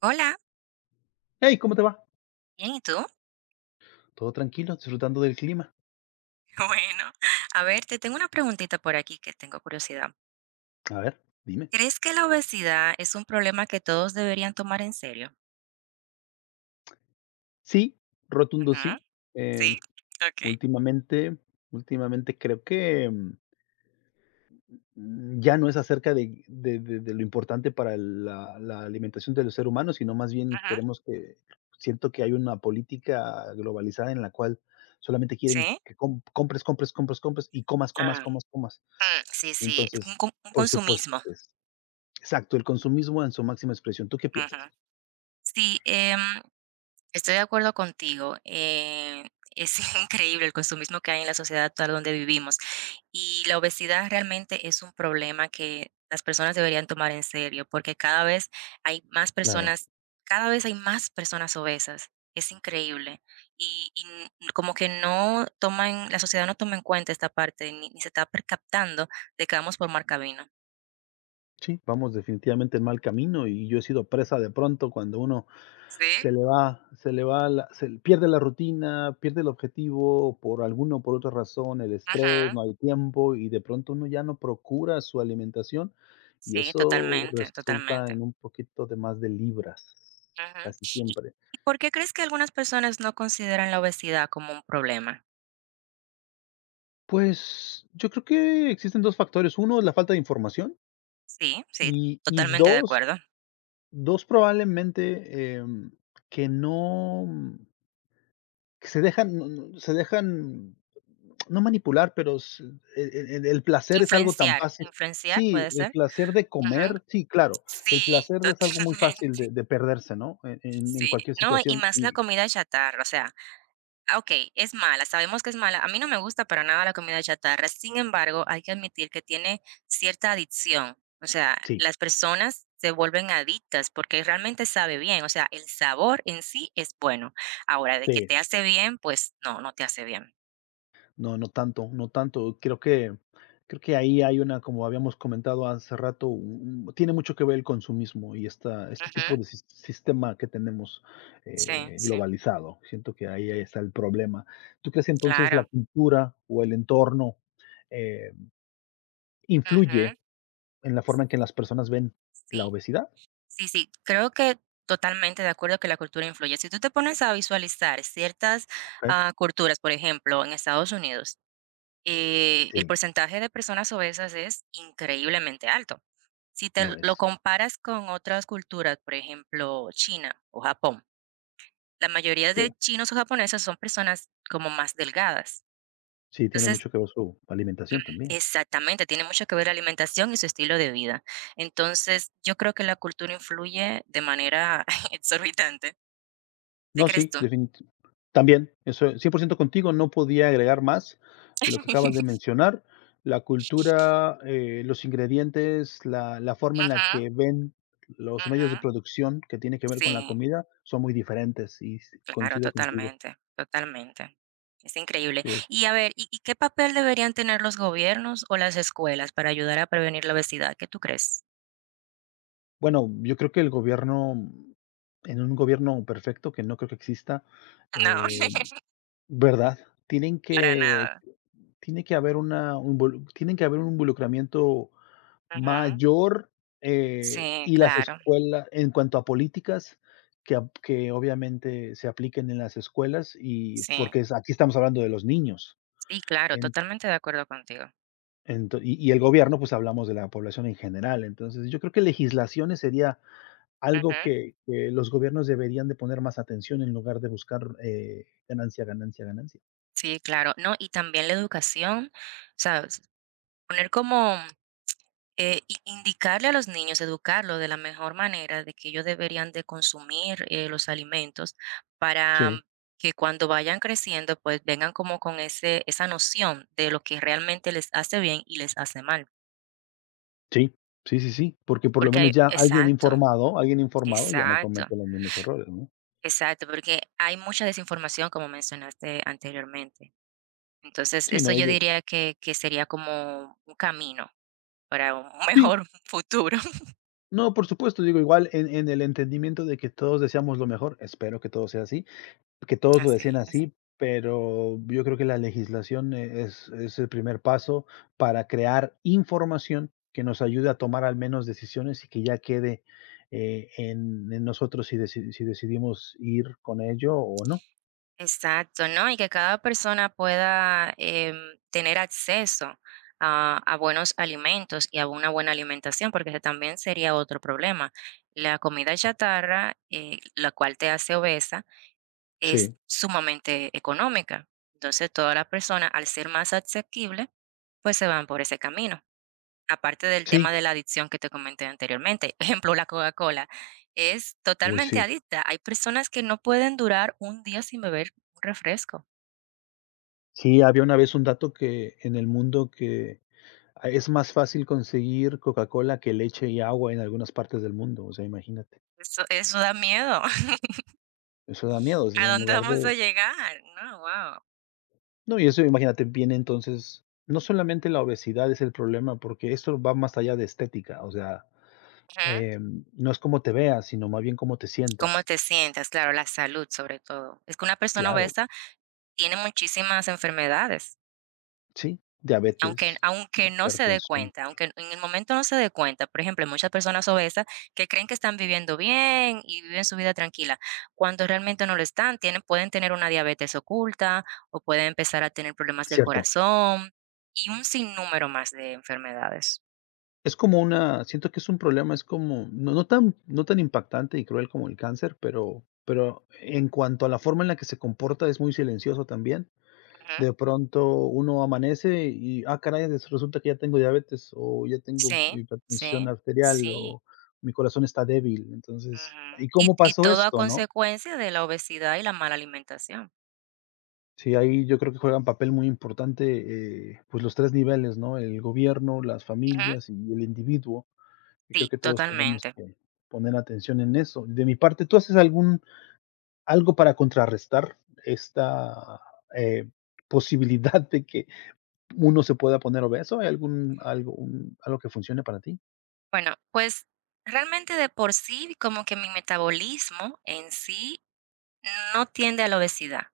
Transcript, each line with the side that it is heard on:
right: Hola,
left: Hey, ¿cómo te va?
right: bien, ¿y tú?
left: Todo tranquilo, disfrutando del clima.
right: Bueno, a ver, te tengo una preguntita por aquí que tengo curiosidad.
left: A ver, dime.
right: ¿Crees que la obesidad es un problema que todos deberían tomar en serio?
left: Sí, rotundo
right: Ujú,
left: sí. Em,
right: sí, ok.
left: últimamente, últimamente creo que ya no es acerca de lo importante para la alimentación de los seres humanos, sino más bien
right: Ujú,
left: siento que hay una política globalizada en la cual solamente quieren
right: sí.
left: que compres, compres, compres, compres y comas, comas,
right: Mm,
left: comas, comas.
right: mm, sí, sí, es un,
left: Entonces,
right: con- un
left: por supuesto
right: consumismo.
left: que es. Exacto, el consumismo en su máxima expresión. ¿Tú qué
right: Ujú.
left: piensas?
right: Sí, estoy de acuerdo contigo. Es increíble el consumismo que hay en la sociedad actual donde vivimos. Y la obesidad realmente es un problema que las personas deberían tomar en serio, porque cada vez hay más
left: Claro.
right: personas, cada vez hay más personas obesas. Es increíble. Y, como que no toman, la sociedad no toma en cuenta esta parte, ni se está captando de que vamos por mal camino.
left: Sí, vamos definitivamente en mal camino y yo he sido presa de pronto cuando uno
right: Sí,
left: se le va la se le- pierde la rutina, pierde el objetivo por alguna o por otra razón, el estrés,
right: ujú,
left: no hay tiempo y de pronto uno ya no procura su alimentación y
right: sí,
left: eso
right: totalmente,
left: resulta
right: totalmente.
left: en un poquito de más de libras,
right: Ujú.
left: casi
right: ¿Y
left: siempre.
right: por qué crees que algunas personas no consideran la obesidad como un problema?
left: Pues, yo creo que existen 2 factores: uno es la falta de información
right: Sí, sí,
left: y
right: totalmente de
left: dos
right: acuerdo.
left: dos probablemente, que no que se dejan, no se dejan, no manipular, pero s el placer es algo tan
right: Influenciar,
left: fácil.
right: influenciar
left: Sí,
right: puede
left: el
right: ser.
left: placer de
right: Ujú.
left: comer, sí, claro, el
right: Sí,
left: placer es algo muy fácil
right: totalmente,
left: de perderse, ¿no? En
right: sí.
left: cualquier
right: No, y
left: situación.
right: más la
left: Y
right: comida chatarra, o sea, ah, okey, es mala, sabemos que es mala. A mí no me gusta para nada la comida chatarra. Sin embargo, hay que admitir que tiene cierta adicción. O sea,
left: sí,
right: las personas se vuelven adictas porque realmente sabe bien. O sea, el sabor en sí es bueno. Ahora, de que
left: sí.
right: te hace bien, pues no, no te hace bien.
left: No, no tanto, no tanto. Creo que ahí hay una, como habíamos comentado hace rato, tiene mucho que ver el consumismo y este
right: Ujú.
left: tipo de sistema que tenemos,
right: Sí, sí,
left: globalizado. Siento que ahí está el problema. ¿Tú crees que entonces la
right: claro.
left: cultura o el entorno, eh,
right: Ujú.
left: influye en la forma en que las personas ven la
right: Sí,
left: obesidad?
right: sí, sí. Creo que totalmente de acuerdo que la cultura influye. Si tú te pones a visualizar ciertas,
left: Ok.
right: culturas, por ejemplo, en Estados Unidos el
left: Sí,
right: porcentaje de personas obesas es increíblemente alto. Si te
left: lo
right: lo
left: es.
right: comparas con otras culturas, por ejemplo, China o Japón, la mayoría
left: Sí,
right: de chinos o japoneses son personas como más delgadas.
left: sí tiene
right: Entonces,
left: mucho que ver su alimentación también.
right: exactamente, tiene mucho que ver la alimentación y su estilo de vida. Entonces, yo creo que la cultura influye de manera exorbitante. ¿Qué
left: No,
right: crees
left: sí,
right: tú?
left: definit también, eso 100% contigo, no podía agregar más de lo que acabas de mencionar. La cultura, los ingredientes, la forma en la
right: Ujú,
left: que ven los medios de
right: ujú,
left: producción que tiene que ver con la
right: sí.
left: comida son muy diferentes y s
right: Claro,
left: coincido contigo.
right: totalmente, totalmente. Es increíble.
left: Sí, es
right: Y a ver, ¿y qué papel deberían tener los gobiernos o las escuelas para ayudar a prevenir la obesidad? ¿Qué tú crees?
left: bueno, yo creo que el gobierno, en un gobierno perfecto, que no creo que exista,
right: No,
left: eh, ¿verdad? Tienen
right: para
left: que
right: nada.
left: tienen que haber un involucramiento
right: Ujú.
left: mayor,
right: Sí,
left: y las
right: claro,
left: escuelas en cuanto a políticas que obviamente se apliquen en las escuelas, y
right: sí.
left: porque es aquí estamos hablando de los niños,
right: Sí, claro,
left: en
right: totalmente de acuerdo contigo.
left: ento y el gobierno, pues, hablamos de la población en general. Entonces, yo creo que legislaciones sería algo
right: Ujú.
left: que los gobiernos deberían de poner más atención en lugar de buscar, ganancia, ganancia, ganancia.
right: Sí, claro. No, y también la educación, ¿sabes? Poner como indicarle a los niños, educarlos de la mejor manera de que ellos deberían de consumir los alimentos para
left: Sí,
right: que cuando vayan creciendo, pues vengan como con ese, esa noción de lo que realmente les hace bien y les hace mal.
left: sí, sí, sí, sí, porque por lo
right: Porque hay,
left: menos ya alguien
right: exacto,
left: informado, alguien informado ya no
right: exacto,
left: comete los mismos errores, ¿no?
right: exacto, porque hay mucha desinformación, como mencionaste anteriormente. Entonces,
left: Sí,
right: eso
left: no,
right: yo
left: ellos
right: diría que sería como un camino para un
left: sí.
right: mejor futuro.
left: No, por supuesto, digo, igual en el entendimiento de que todos deseamos lo mejor, espero que todo sea así, que todos lo deseen
right: Así es.
left: así, pero yo creo que la legislación es el primer paso para crear información que nos ayude a tomar al menos decisiones, y que ya quede, en nosotros, si decidimos ir con ello o no.
right: Exacto, ¿no? Y que cada persona pueda tener acceso a buenos alimentos y a una buena alimentación, porque ese también sería otro problema. La comida chatarra, la cual te hace obesa, es
left: Sí,
right: sumamente económica. Entonces, todas las personas, al ser más asequible, pues se van por ese camino. Aparte del tema
left: sí,
right: de la adicción que te comenté anteriormente, ejemplo, la Coca-Cola es
left: uy,
right: totalmente
left: sí.
right: adicta. Hay personas que no pueden durar un día sin beber un refresco.
left: Sí, había una vez un dato que en el mundo que Ah, es más fácil conseguir Coca-Cola que leche y agua en algunas partes del mundo, o sea, imagínate.
right: Eso da miedo.
left: Eso da miedo, o sea,
right: ¿A
left: en
right: dónde
left: lugar de
right: vamos a llegar? No, wow.
left: no, y eso, imagínate, viene entonces. No solamente la obesidad es el problema, porque esto va más allá de estética, o sea,
right: Ujú.
left: no es cómo te veas, sino más bien cómo te
right: ¿Cómo
left: sientas.
right: te sientas? Claro, la salud, sobre todo. Es que una persona
left: Claro,
right: obesa tiene muchísimas enfermedades,
left: sí,
right: aunque
left: diabetes,
right: aunque no se dé
left: hipertensión,
right: cuenta, aunque en el momento no se dé cuenta. Por ejemplo, hay muchas personas obesas que creen que están viviendo bien y viven su vida tranquila, cuando realmente no lo están. Tienen pueden tener una diabetes oculta o pueden empezar a tener problemas del
left: ¿cierto?
right: corazón y un sinnúmero más de enfermedades.
left: Es como una siento que es un problema, es como no tan impactante y cruel como el cáncer, pero en cuanto a la forma en la que se comporta, es muy silencioso también. De pronto uno amanece y, ah, caray, des resulta que ya tengo diabetes, o ya tengo
right: Sí,
left: hipertensión
right: sí,
left: arterial,
right: sí.
left: o mi corazón está débil. Entonces,
right: Ujú.
left: ¿y
right: Y
left: cómo pasó
right: todo a
left: esto, no?
right: consecuencia de la obesidad y la mala alimentación.
left: Sí, ahí yo creo que juegan papel muy importante, pues los 3 niveles, ¿no? El gobierno, las
right: Ujú.
left: familias y el individuo. Y creo
right: Sí,
left: que todos tenemos
right: totalmente.
left: que poner atención en eso. De mi parte, ¿tú haces algún algo para contrarrestar esta, eh, posibilidad de que uno se pueda poner obeso? ¿Hay algún algo un algo que funcione para ti?
right: Bueno, pues, realmente de por sí, como que mi metabolismo en sí no tiende a la obesidad.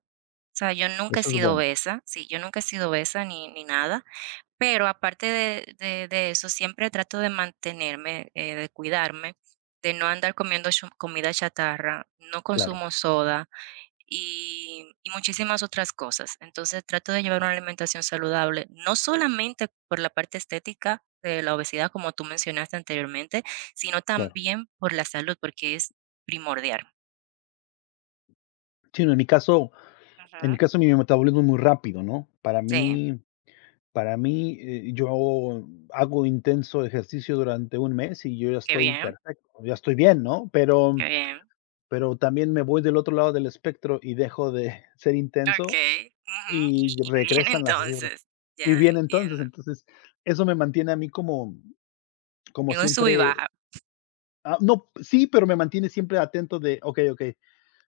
right: O sea, yo nunca he
left: Eso es
right: sido
left: bueno,
right: obesa, sí, yo nunca he sido obesa ni nada. Pero aparte de eso, siempre trato de mantenerme, de cuidarme, de no andar comiendo cho comida chatarra, no
left: claro,
right: consumo soda y muchísimas otras cosas. Entonces, trato de llevar una alimentación saludable, no solamente por la parte estética de la obesidad, como tú mencionaste anteriormente, sino
left: claro.
right: también por la salud, porque es primordial.
left: Sí, no, en mi caso, en
right: Ujú.
left: mi caso, mi metabolismo es muy rápido, ¿no? Para
right: Sí,
left: mí para mí, yo hago intenso ejercicio durante un mes y yo ya
right: qué
left: estoy
right: bien,
left: perfecto, ya estoy bien, ¿no?
right: qué
left: Pero
right: bien.
left: Pero también me voy del otro lado del espectro y dejo de ser intenso
right: Okey. Ujú. Y
left: y
right: bien,
left: regresan las libras.
right: entonces.
left: Y
right: Ya,
left: bien, entonces,
right: entiendo.
left: eso me mantiene a mí como
right: En un sub y
left: siempre.
right: baja.
left: Ah, no, sí, pero me mantiene siempre atento de: "Okey, okey,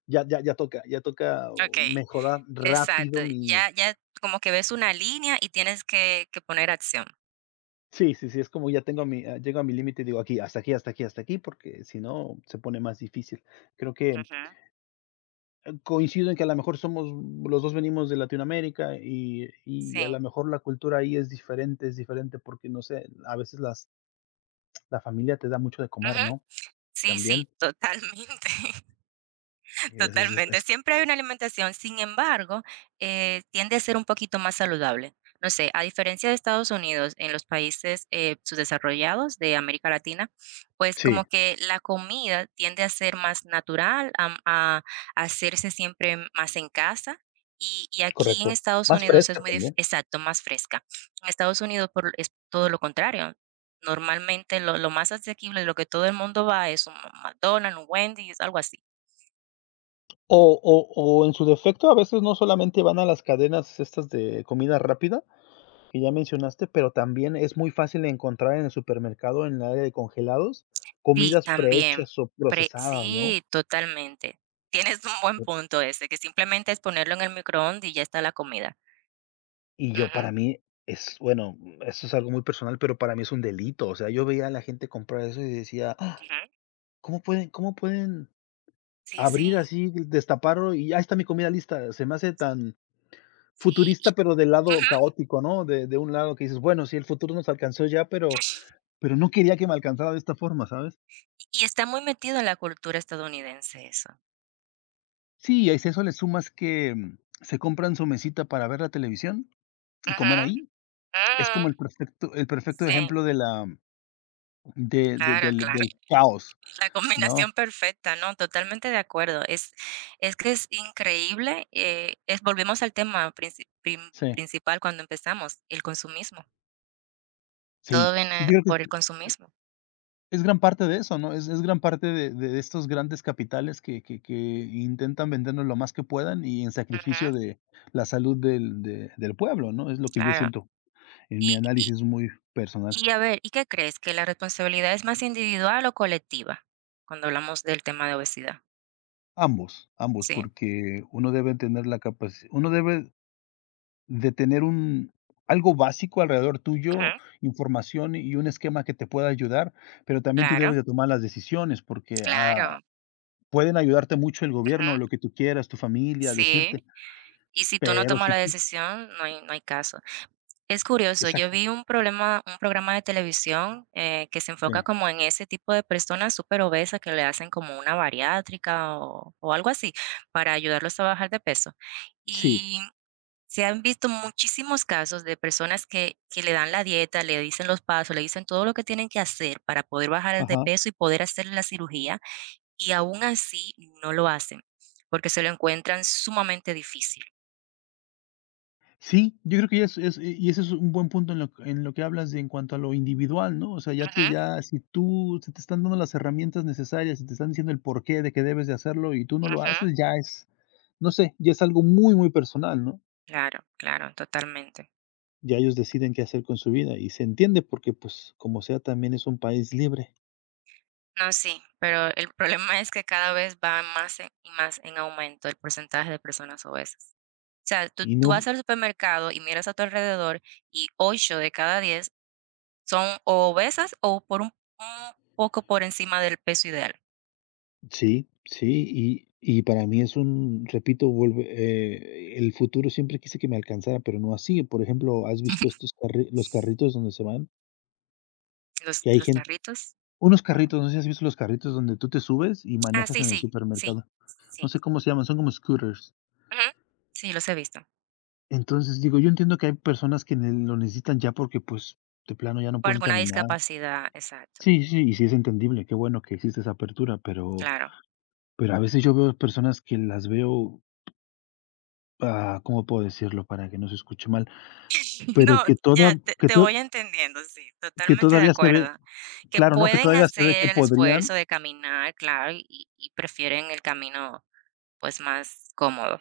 left: ya, ya, ya toca
right: Okey,
left: mejorar
right: exacto.
left: rápido mi".
right: Ya ya como que ves una línea y tienes que poner acción.
left: Sí, sí, sí, es como ya tengo mi. Ah, llego a mi límite y digo: "Aquí, hasta aquí, hasta aquí, hasta aquí", porque si no se pone más difícil. Creo que
right: Ujú.
left: coincido en que a lo mejor somos, los dos venimos de Latinoamérica, y a
right: Sí.
left: lo mejor la cultura ahí es diferente porque, no sé, a veces la familia te da mucho de comer,
right: Ujú.
left: ¿no?
right: Sí, sí,
left: También.
right: totalmente.
left: Y
right: Totalmente. Siempre hay una alimentación, sin embargo, tiende a ser un poquito más saludable. No sé, a diferencia de Estados Unidos, en los países subdesarrollados de América Latina, pues como
left: sí,
right: que la comida tiende a ser más natural, a hacerse siempre más en casa. Y aquí en
left: correcto.
right: Estados
left: Más
right: Unidos es
left: fresca
right: muy
left: también.
right: exacto, más fresca. En Estados Unidos es todo lo contrario. Normalmente lo más asequible, lo que todo el mundo va es un McDonald's, un Wendy's, algo así.
left: O, o, o en su defecto, a veces no solamente van a las cadenas estas de comida rápida, que ya mencionaste, pero también es muy fácil encontrar en el supermercado, en el área de congelados,
right: Sí,
left: comidas
right: también.
left: prehechas o
right: Pre
left: procesadas, ¿no?
right: sí, totalmente. Tienes un buen punto ese, que simplemente es ponerlo en el microondas y ya está la comida.
left: Y yo,
right: Ujú,
left: para mí es bueno, eso es algo muy personal, pero para mí es un delito. O sea, yo veía a la gente comprar eso y decía: "¡Ah!
right: ujú.
left: ¿Cómo pueden
right: Sí,
left: abrir
right: sí,
left: así, destaparlo y ahí está mi comida lista?". Se me hace tan
right: sí,
left: futurista,
right: y
left: pero del lado
right: ujú.
left: caótico, ¿no? De un lado que dices: "Bueno, sí, el futuro nos alcanzó ya, pero no quería que me alcanzara de esta forma", ¿sabes?
right: Y está muy metido en la cultura estadounidense eso.
left: Sí, y si a eso le sumas que se compran su mesita para ver la televisión y
right: Ujú,
left: comer ahí, es
right: mm,
left: como el perfecto
right: sí,
left: ejemplo de la de
right: claro,
left: del
right: claro.
left: del caos.
right: La
left: No,
right: combinación perfecta, no, totalmente de acuerdo. Es que es increíble, es volvemos al tema
left: sí,
right: principal cuando empezamos, el consumismo. Todo
left: sí, sí,
right: viene
left: yo creo
right: por
left: que
right: el
left: es
right: consumismo.
left: es gran parte de eso, ¿no? Es gran parte de estos grandes capitales que intentan vendernos lo más que puedan y en sacrificio
right: Ujú,
left: de la salud del pueblo, ¿no? Es lo que yo
right: claro.
left: siento en mi
right: Y
left: análisis muy personal.
right: a ver, ¿y qué crees? ¿Que la responsabilidad es más individual o colectiva? Cuando hablamos del tema de obesidad,
left: Ambos, ambos,
right: ¿sí?
left: porque uno debe tener la capacidad, uno debe de tener un algo básico alrededor
right: Ujú.
left: tuyo, información y un esquema que te pueda ayudar, pero también tú
right: Claro,
left: debes de tomar las decisiones, porque a.
right: claro.
left: Pueden ayudarte mucho el gobierno, lo
right: Ujú.
left: que tú quieras, tu familia,
right: Sí,
left: decirte,
right: y si tú no
left: pero
right: tomas
left: si
right: la
left: tú.
right: decisión, no hay caso. Es curioso, yo
left: Exacto,
right: vi un problema un programa de televisión, que se enfoca
left: sí,
right: como en ese tipo de personas súper obesas que le hacen como una bariátrica o algo así, para ayudarlos a bajar de peso.
left: sí,
right: Y se han visto muchísimos casos de personas que le dan la dieta, le dicen los pasos, le dicen todo lo que tienen que hacer para poder bajar de
left: ajá.
right: peso y poder hacer la cirugía, y aún así no lo hacen, porque se lo encuentran sumamente difícil.
left: Sí, yo creo que ya es, y ese es un buen punto en lo que hablas de, en cuanto a lo individual, ¿no? O sea, ya te,
right: Ujú,
left: si tú se te están dando las herramientas necesarias, si te están diciendo el porqué de que debes de hacerlo y tú no lo
right: ujú.
left: haces, ya es, no sé, ya es algo muy, muy personal, ¿no?
right: Claro, claro, totalmente.
left: Ya ellos deciden qué hacer con su vida y se entiende, porque, pues, como sea, también es un país libre.
right: No, sí, pero el problema es que cada vez va más en y más en aumento el porcentaje de personas obesas. O sea, tú
left: Y
right: tú
left: no.
right: vas al supermercado y miras a tu alrededor y 8 de cada 10 son o obesas o por un poco por encima del peso ideal.
left: Sí, sí, y para mí es un, repito, vuelve, el futuro siempre quise que me alcanzara, pero no así. Por ejemplo, ¿has visto estos carri los carritos donde se van? Que hay
right: Los
left: gente,
right: carritos,
left: unos
right: ¿cómo?
left: carritos, no sé si has visto los carritos donde tú te subes y
right: Ah,
left: manejas
right: sí,
left: en el
right: sí, sí,
left: supermercado. No
right: sí.
left: sé cómo se llaman, son como scooters.
right: Ujú. Sí, los he visto.
left: Entonces, digo, yo entiendo que hay personas que ne lo necesitan ya porque, pues, de plano ya no
right: Por
left: pueden
right: alguna
left: caminar.
right: discapacidad, exacto,
left: Sí, sí, y sí es entendible, qué bueno que existe esa apertura, pero
right: claro.
left: pero a veces yo veo personas que las veo Ah, ¿cómo puedo decirlo para que no se escuche mal? Pero
right: No,
left: que toda
right: ya te
left: que to
right: voy entendiendo, sí,
left: que
right: totalmente de
left: todavía se ve,
right: acuerdo. Que
left: claro, ¿no? Que
right: pueden
left: todavía se ve que
right: hacer el
left: podrían.
right: esfuerzo de caminar, claro, y prefieren el camino, pues, más cómodo.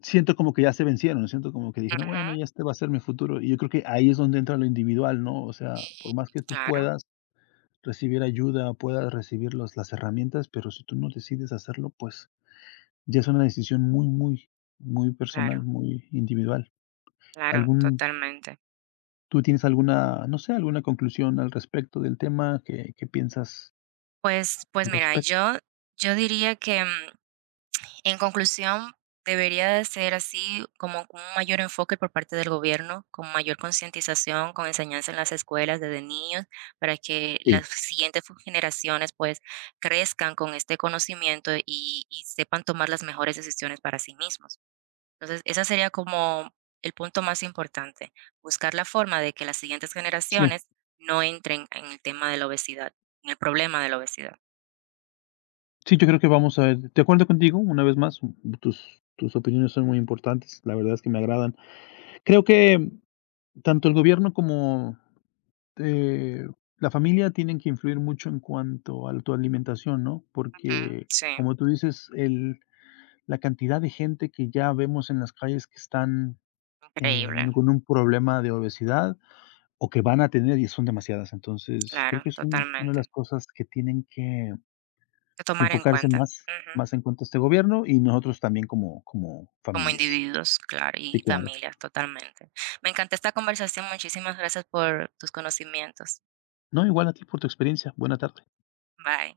left: Siento como que ya se vencieron, ¿no? Siento como que dijeron: "Bueno,
right: Ujú.
left: ya este va a ser mi futuro". Y yo creo que ahí es donde entra lo individual, ¿no? O sea, por más que tú
right: Claro,
left: puedas recibir ayuda, puedas recibir los las herramientas, pero si tú no decides hacerlo, pues, ya es una decisión muy, muy, muy personal,
right: claro,
left: muy individual.
right: claro,
left: ¿Algún
right: totalmente.
left: tú tienes alguna, no sé, alguna conclusión al respecto del tema? ¿Qué piensas
right: Pues pues
left: al
right: mira,
left: respecto?
right: yo diría que en conclusión, debería de ser así como con un mayor enfoque por parte del gobierno, con mayor concientización, con enseñanza en las escuelas desde niños, para que
left: Sí.
right: las siguientes generaciones pues crezcan con este conocimiento y sepan tomar las mejores decisiones para sí mismos. Entonces, esa sería como el punto más importante, buscar la forma de que las siguientes
left: Sí,
right: generaciones no entren en el tema de la obesidad, en el problema de la obesidad.
left: sí, yo creo que vamos a ver. De acuerdo contigo, una vez más, tus opiniones son muy importantes, la verdad es que me agradan. Creo que, tanto el gobierno como, eh, la familia, tienen que influir mucho en cuanto a tu alimentación, ¿no?
right: Ujú,
left: Porque,
right: sí,
left: como tú dices, la cantidad de gente que ya vemos en las calles que están,
right: increíble,
left: con un problema de obesidad o que van a tener, y son demasiadas. Entonces, creo
right: claro,
left: que es una de las
right: totalmente.
left: cosas que tienen que
right: Que
left: que
right: tomar en
left: enfocarse
right: cuenta.
left: más
right: Ujú.
left: más en cuanto a este gobierno, y nosotros también, como
right: Como
left: familias.
right: individuos, claro,
left: Sí,
right: y
left: claro.
right: familias, totalmente. Me encantó esta conversación. Muchísimas gracias por tus conocimientos.
left: No, igual a ti por tu experiencia. Buena tarde.
right: Bye.